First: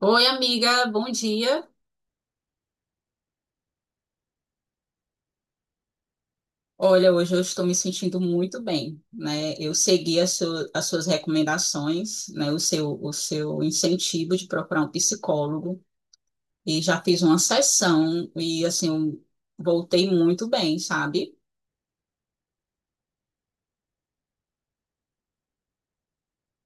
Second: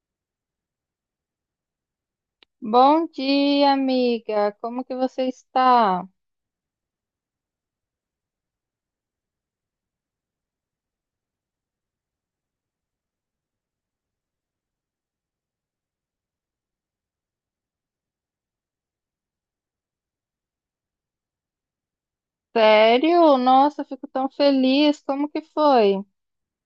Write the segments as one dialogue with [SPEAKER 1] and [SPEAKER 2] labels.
[SPEAKER 1] Oi, amiga, bom dia.
[SPEAKER 2] Bom dia, amiga. Como que você está?
[SPEAKER 1] Olha, hoje eu estou me sentindo muito bem, né? Eu segui as suas recomendações, né? O seu incentivo de procurar um psicólogo e já fiz uma sessão e assim eu voltei muito bem, sabe?
[SPEAKER 2] Sério? Nossa, eu fico tão feliz. Como que foi?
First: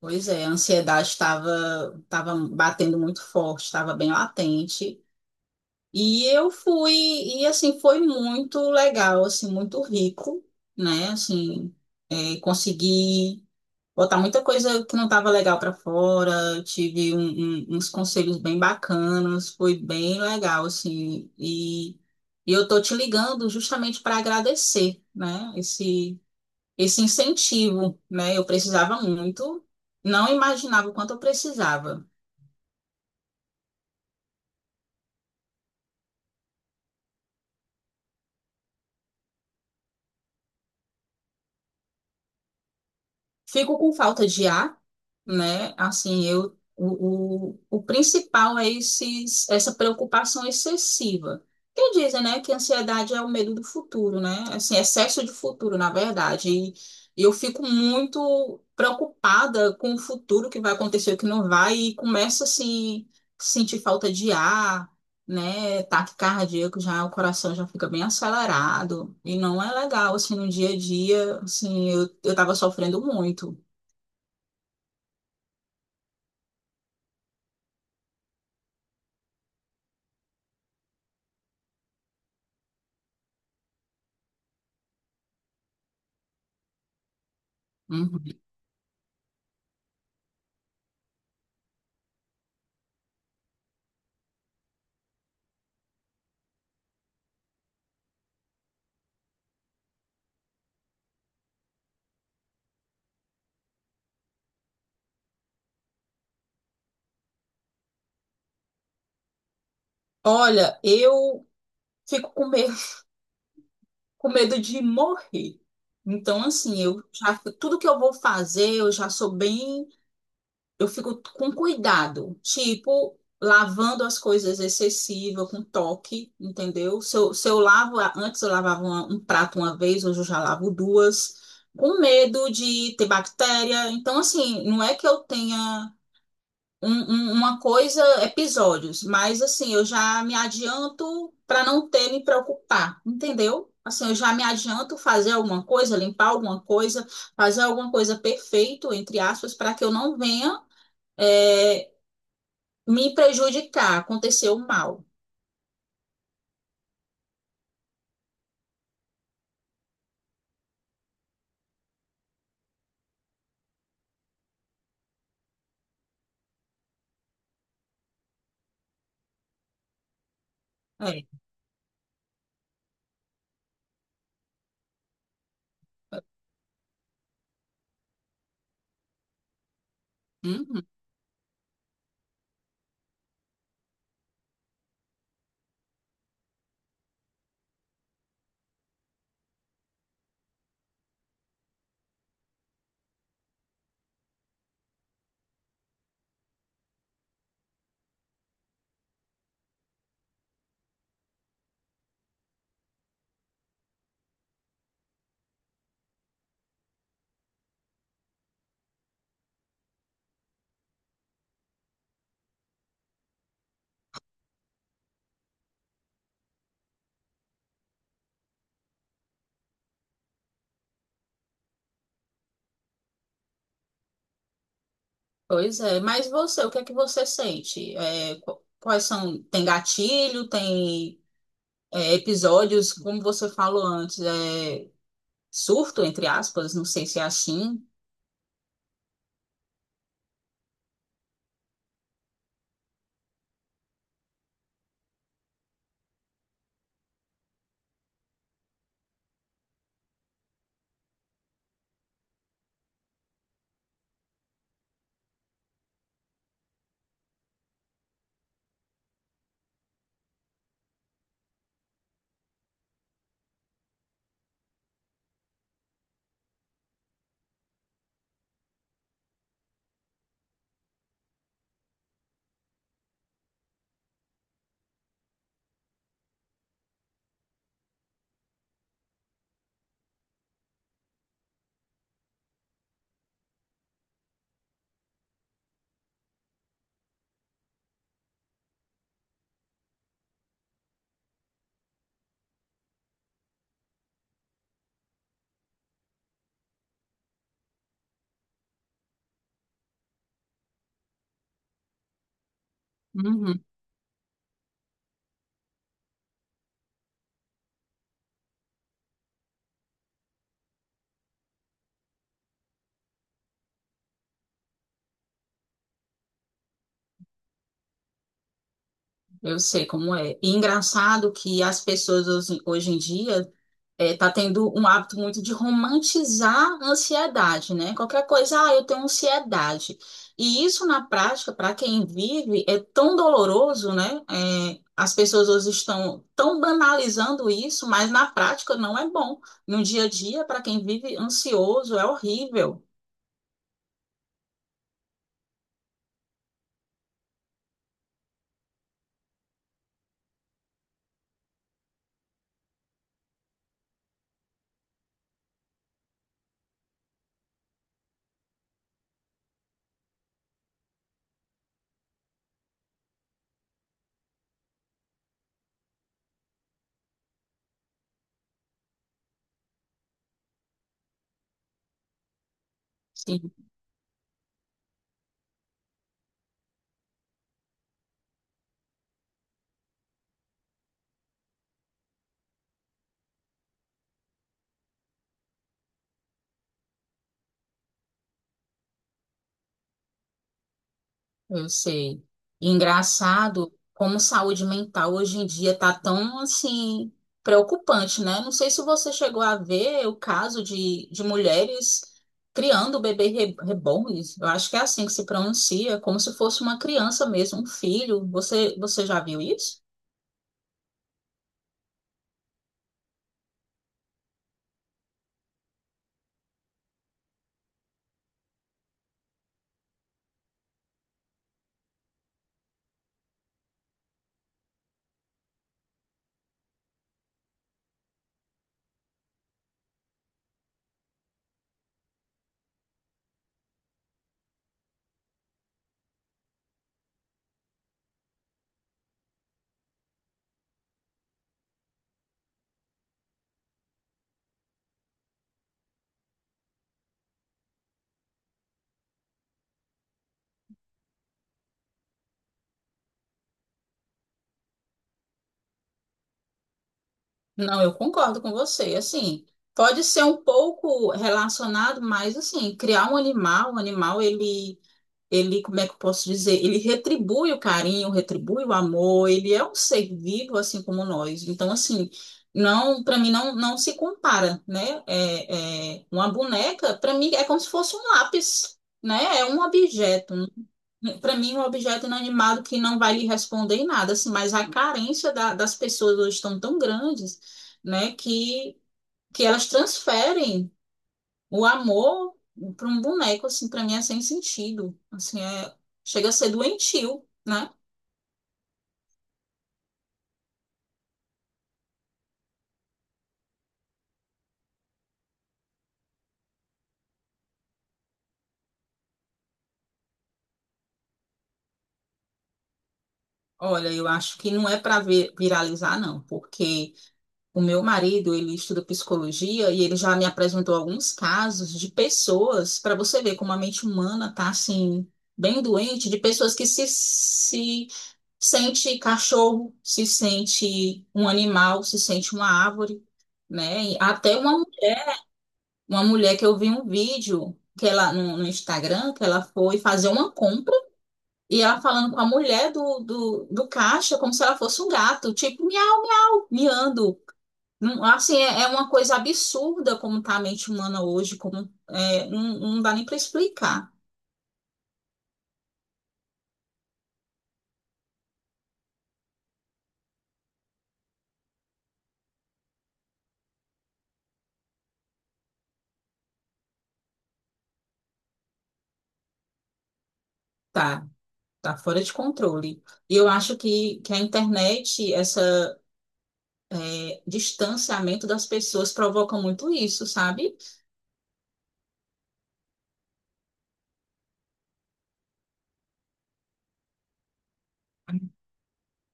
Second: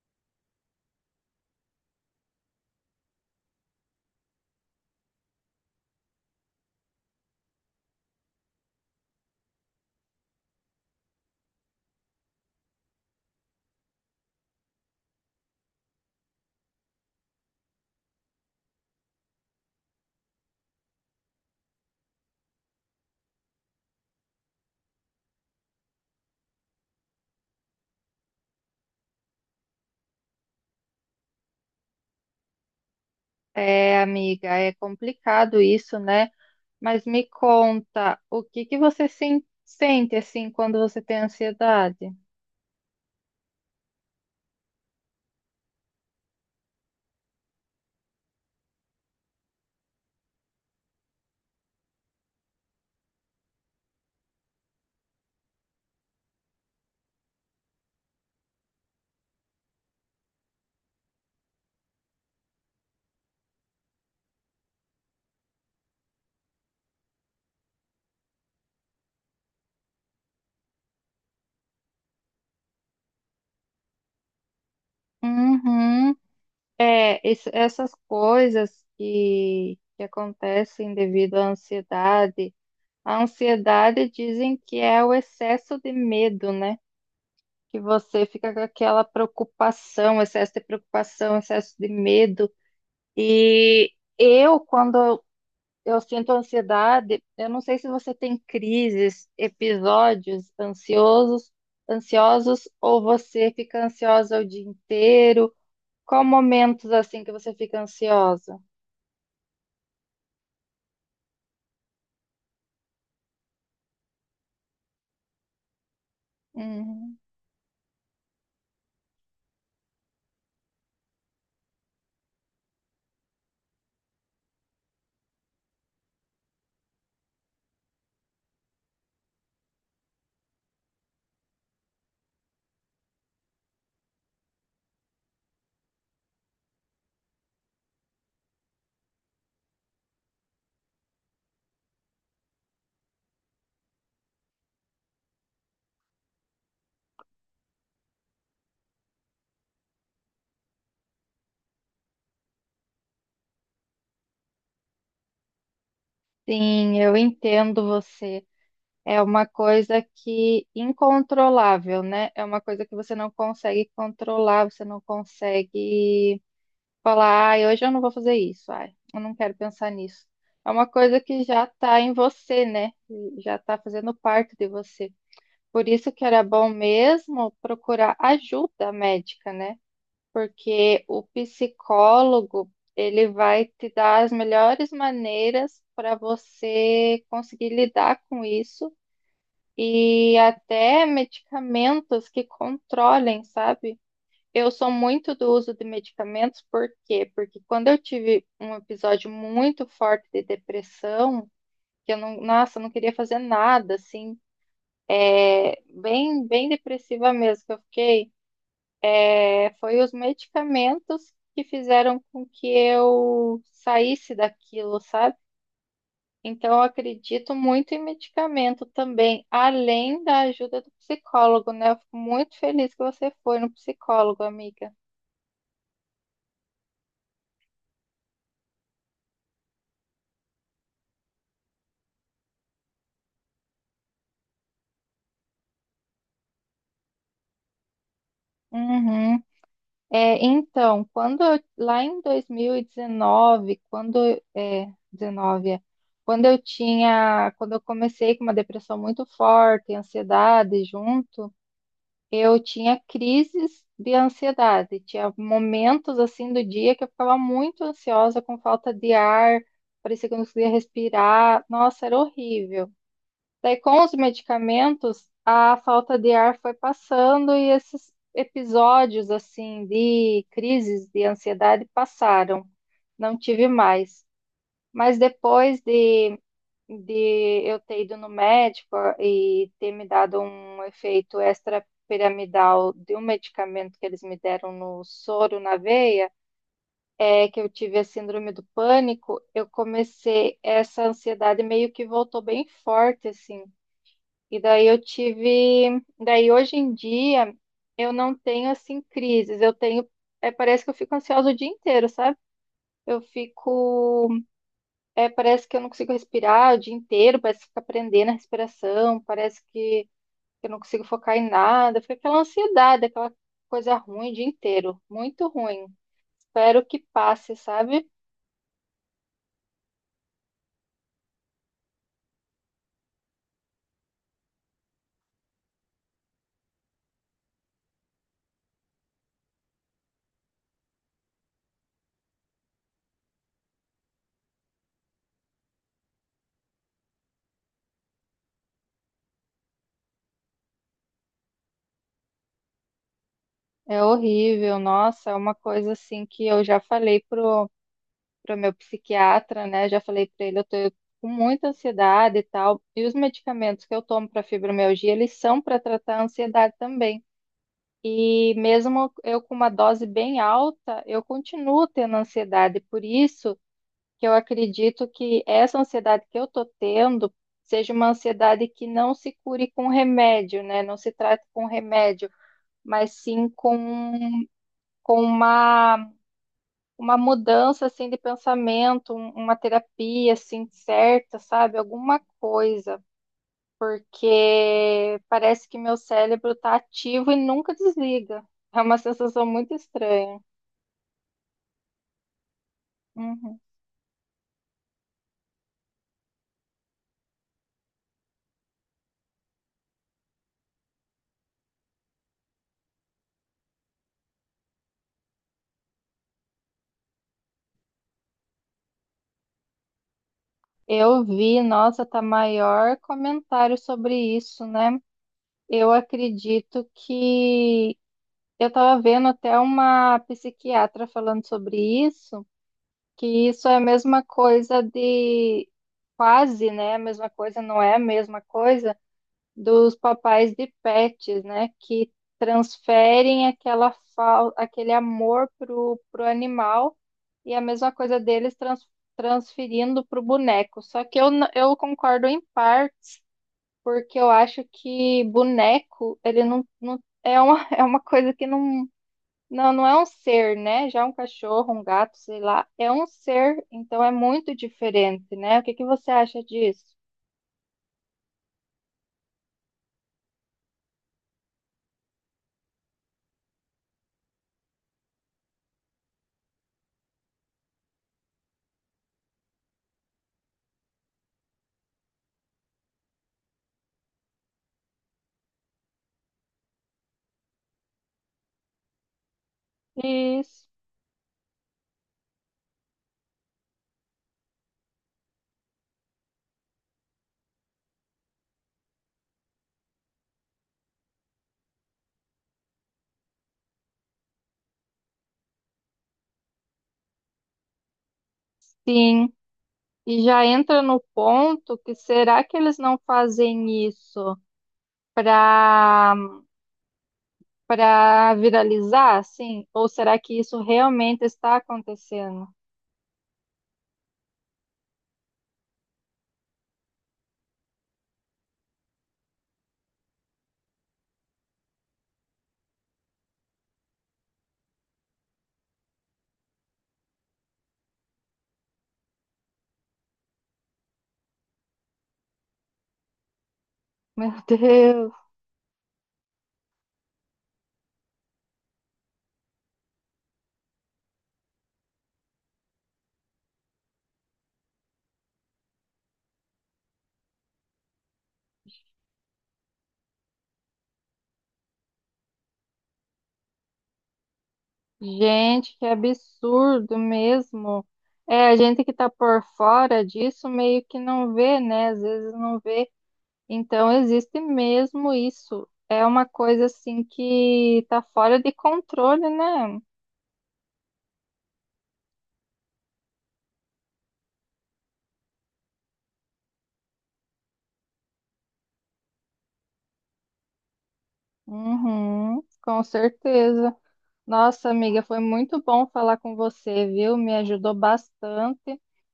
[SPEAKER 1] Pois é, a ansiedade estava batendo muito forte, estava bem latente. E eu fui, e assim, foi muito legal, assim, muito rico, né? Assim, consegui botar muita coisa que não estava legal para fora. Eu tive uns conselhos bem bacanas, foi bem legal, assim. E eu tô te ligando justamente para agradecer, né? Esse incentivo, né? Eu precisava muito, não imaginava o quanto eu precisava.
[SPEAKER 2] É, amiga, é complicado isso, né? Mas me conta, o que que você sente assim quando você tem ansiedade?
[SPEAKER 1] Fico com falta de ar, né? Assim, o principal é essa preocupação excessiva. Que dizem, né, que a ansiedade é o medo do futuro, né? Assim, excesso de futuro, na verdade. E eu fico muito preocupada com o futuro que vai acontecer, o que não vai, e começo assim sentir falta de ar, né, ataque cardíaco, já o coração já fica bem acelerado e não é legal, assim, no dia a dia, assim, eu tava sofrendo muito.
[SPEAKER 2] Uhum. É, essas coisas que acontecem devido à ansiedade. A ansiedade dizem que é o excesso de medo, né? Que
[SPEAKER 1] Uhum.
[SPEAKER 2] você fica com aquela preocupação, excesso de medo. E eu, quando eu sinto ansiedade, eu não sei se você tem crises, episódios ansiosos, ansiosos, ou você fica ansiosa o dia inteiro. Qual momentos assim que você fica ansiosa?
[SPEAKER 1] Olha, eu fico com medo, com medo de morrer. Então, assim, eu
[SPEAKER 2] Uhum.
[SPEAKER 1] já, tudo que eu vou fazer, eu já sou bem, eu fico com cuidado, tipo, lavando as coisas excessiva, com toque, entendeu? Se eu lavo, antes eu lavava um prato uma vez, hoje eu já lavo duas, com medo de ter bactéria. Então, assim, não é que eu tenha uma coisa, episódios, mas, assim, eu já me adianto para não ter me preocupar, entendeu? Assim, eu já me adianto fazer alguma coisa, limpar alguma coisa, fazer alguma coisa perfeito, entre aspas, para que eu não venha, é, me prejudicar, aconteceu mal.
[SPEAKER 2] Sim, eu entendo você. É uma coisa que incontrolável, né? É uma coisa que você não consegue controlar, você não consegue falar, ai, hoje eu não vou fazer isso, ai, eu não quero pensar nisso. É uma coisa
[SPEAKER 1] É.
[SPEAKER 2] que já está em você, né? Já está fazendo parte de você. Por isso que era bom mesmo procurar ajuda médica, né?
[SPEAKER 1] Uhum.
[SPEAKER 2] Porque o psicólogo, ele vai te dar as melhores maneiras para você conseguir lidar com isso e até medicamentos que controlem, sabe? Eu sou muito do uso de medicamentos, por quê? Porque quando eu tive um episódio muito forte de depressão, que eu não, nossa, eu não queria fazer nada, assim, é, bem, bem depressiva mesmo que eu fiquei, é, foi os medicamentos que fizeram com que eu saísse daquilo, sabe? Então, eu acredito muito em medicamento também, além da ajuda do psicólogo, né? Eu fico muito feliz que você foi no psicólogo, amiga.
[SPEAKER 1] Pois é, mas você, o que é que você sente? É, quais são, tem gatilho, tem, episódios, como você falou antes, surto, entre aspas, não sei se é assim.
[SPEAKER 2] Uhum. É, então, quando eu- lá em 2019, quando é, 19, é, quando eu tinha, quando eu comecei com uma depressão muito forte, ansiedade junto. Eu tinha crises de ansiedade, tinha momentos assim do dia que eu ficava muito ansiosa, com falta de ar, parecia que eu não conseguia respirar. Nossa, era horrível. Daí, com os medicamentos, a falta de ar foi passando e esses episódios assim de crises de ansiedade passaram. Não tive mais. Mas depois de eu ter ido no médico e ter me dado um efeito extrapiramidal de um medicamento que eles me deram no soro, na veia, é que eu tive a síndrome do pânico, eu comecei, essa ansiedade meio que voltou bem forte, assim. E daí eu tive, daí hoje em dia eu não tenho assim crises, eu tenho, é, parece que eu fico ansiosa o dia inteiro, sabe? Eu
[SPEAKER 1] Uhum.
[SPEAKER 2] fico é, parece que eu não consigo respirar o dia inteiro, parece que fica prendendo a respiração, parece que eu não consigo focar em nada, fica aquela ansiedade, aquela coisa ruim o dia inteiro, muito ruim. Espero que passe, sabe?
[SPEAKER 1] Eu sei como é. E engraçado que as pessoas hoje, hoje em dia, tá tendo um hábito muito de romantizar a ansiedade, né? Qualquer coisa, ah, eu tenho ansiedade. E isso na prática, para quem vive, é tão doloroso, né? É, as pessoas hoje estão tão banalizando isso, mas na prática não é bom. No dia a dia, para quem vive ansioso, é horrível.
[SPEAKER 2] É horrível, nossa, é uma coisa assim que eu já falei pro, pro meu psiquiatra, né? Já falei pra ele, eu tô com muita ansiedade e tal. E os medicamentos que eu tomo para fibromialgia, eles são para tratar a ansiedade também. E mesmo eu com uma dose bem alta, eu continuo tendo ansiedade. Por isso que eu acredito que essa ansiedade que eu estou tendo seja uma ansiedade que não se cure com remédio, né? Não se trate com remédio, mas sim
[SPEAKER 1] Sim.
[SPEAKER 2] com uma mudança assim de pensamento, uma terapia assim certa, sabe? Alguma coisa porque parece que meu cérebro tá ativo e nunca desliga. É uma sensação muito estranha.
[SPEAKER 1] Eu sei.
[SPEAKER 2] Uhum.
[SPEAKER 1] Engraçado como saúde mental hoje em dia tá tão assim preocupante, né? Não sei se você chegou a ver o caso de mulheres criando bebê reborns. Eu acho que é assim que se pronuncia, como se fosse uma criança mesmo, um filho. Você já viu isso?
[SPEAKER 2] Eu vi, nossa, tá maior comentário sobre isso, né? Eu acredito que eu tava vendo até uma psiquiatra falando sobre isso, que isso é a mesma coisa de quase, né? A mesma coisa, não é a mesma coisa dos papais de pets, né? Que transferem aquela aquele amor pro, pro animal e a mesma coisa deles transferindo pro boneco. Só que eu, eu concordo em parte porque eu acho que boneco, ele não, não é uma, é uma coisa que não, não, não é um ser, né? Já um cachorro, um gato, sei lá, é um ser, então é muito diferente, né? O que que você acha disso?
[SPEAKER 1] Não, eu concordo com você. Assim, pode ser um pouco relacionado, mas assim, criar um animal, ele, como é que eu posso dizer? Ele retribui o carinho, retribui o amor, ele é um ser vivo assim como nós. Então, assim, não, para mim não, não se compara, né? Uma boneca, para mim é como se fosse um lápis, né? É um objeto.
[SPEAKER 2] Isso.
[SPEAKER 1] Para mim, um objeto inanimado que não vai lhe responder em nada, assim, mas a carência das pessoas hoje estão tão grandes, né, que elas transferem o amor para um boneco, assim, para mim é sem sentido. Assim, chega a ser doentio, né?
[SPEAKER 2] Sim. E já entra no ponto que será que eles não fazem isso para para viralizar, assim? Ou será que isso realmente está acontecendo?
[SPEAKER 1] Olha, eu acho que não é para viralizar, não, porque o meu marido, ele estuda psicologia e ele já me apresentou alguns casos de pessoas, para você ver como a mente humana tá, assim, bem doente, de pessoas que se sente cachorro, se sente um animal, se sente uma árvore, né? E
[SPEAKER 2] Meu
[SPEAKER 1] até uma
[SPEAKER 2] Deus,
[SPEAKER 1] Uma mulher que eu vi um vídeo que ela, no Instagram, que ela foi fazer uma compra e ela falando com a mulher do caixa como se ela fosse um gato, tipo, miau, miau, miando. Não. Assim, é uma coisa absurda como tá a mente humana hoje, como é, não, não dá nem para explicar.
[SPEAKER 2] gente, que absurdo mesmo. É, a gente que está por fora disso meio que não vê, né? Às vezes não vê. Então existe mesmo isso. É uma coisa assim que está fora de controle, né?
[SPEAKER 1] Tá, tá fora de controle. E eu acho que a internet, essa, distanciamento das pessoas provoca muito isso, sabe?
[SPEAKER 2] Uhum, com certeza. Nossa, amiga, foi muito bom falar com você, viu? Me ajudou bastante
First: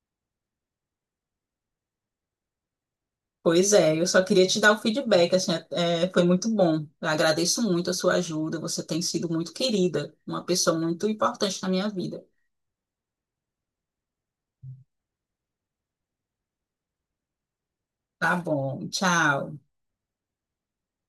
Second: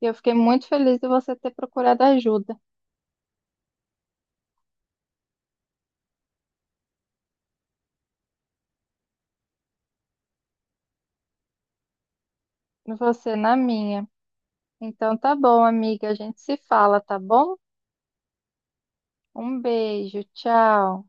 [SPEAKER 2] e eu fiquei muito feliz de você ter procurado ajuda,
[SPEAKER 1] Pois é, eu só queria te dar o feedback, assim, foi muito bom. Eu agradeço muito a sua ajuda, você tem sido muito querida, uma pessoa muito importante na minha vida.
[SPEAKER 2] e você na minha. Então tá bom, amiga, a gente se fala, tá bom?
[SPEAKER 1] Tá bom, tchau.
[SPEAKER 2] Um beijo, tchau.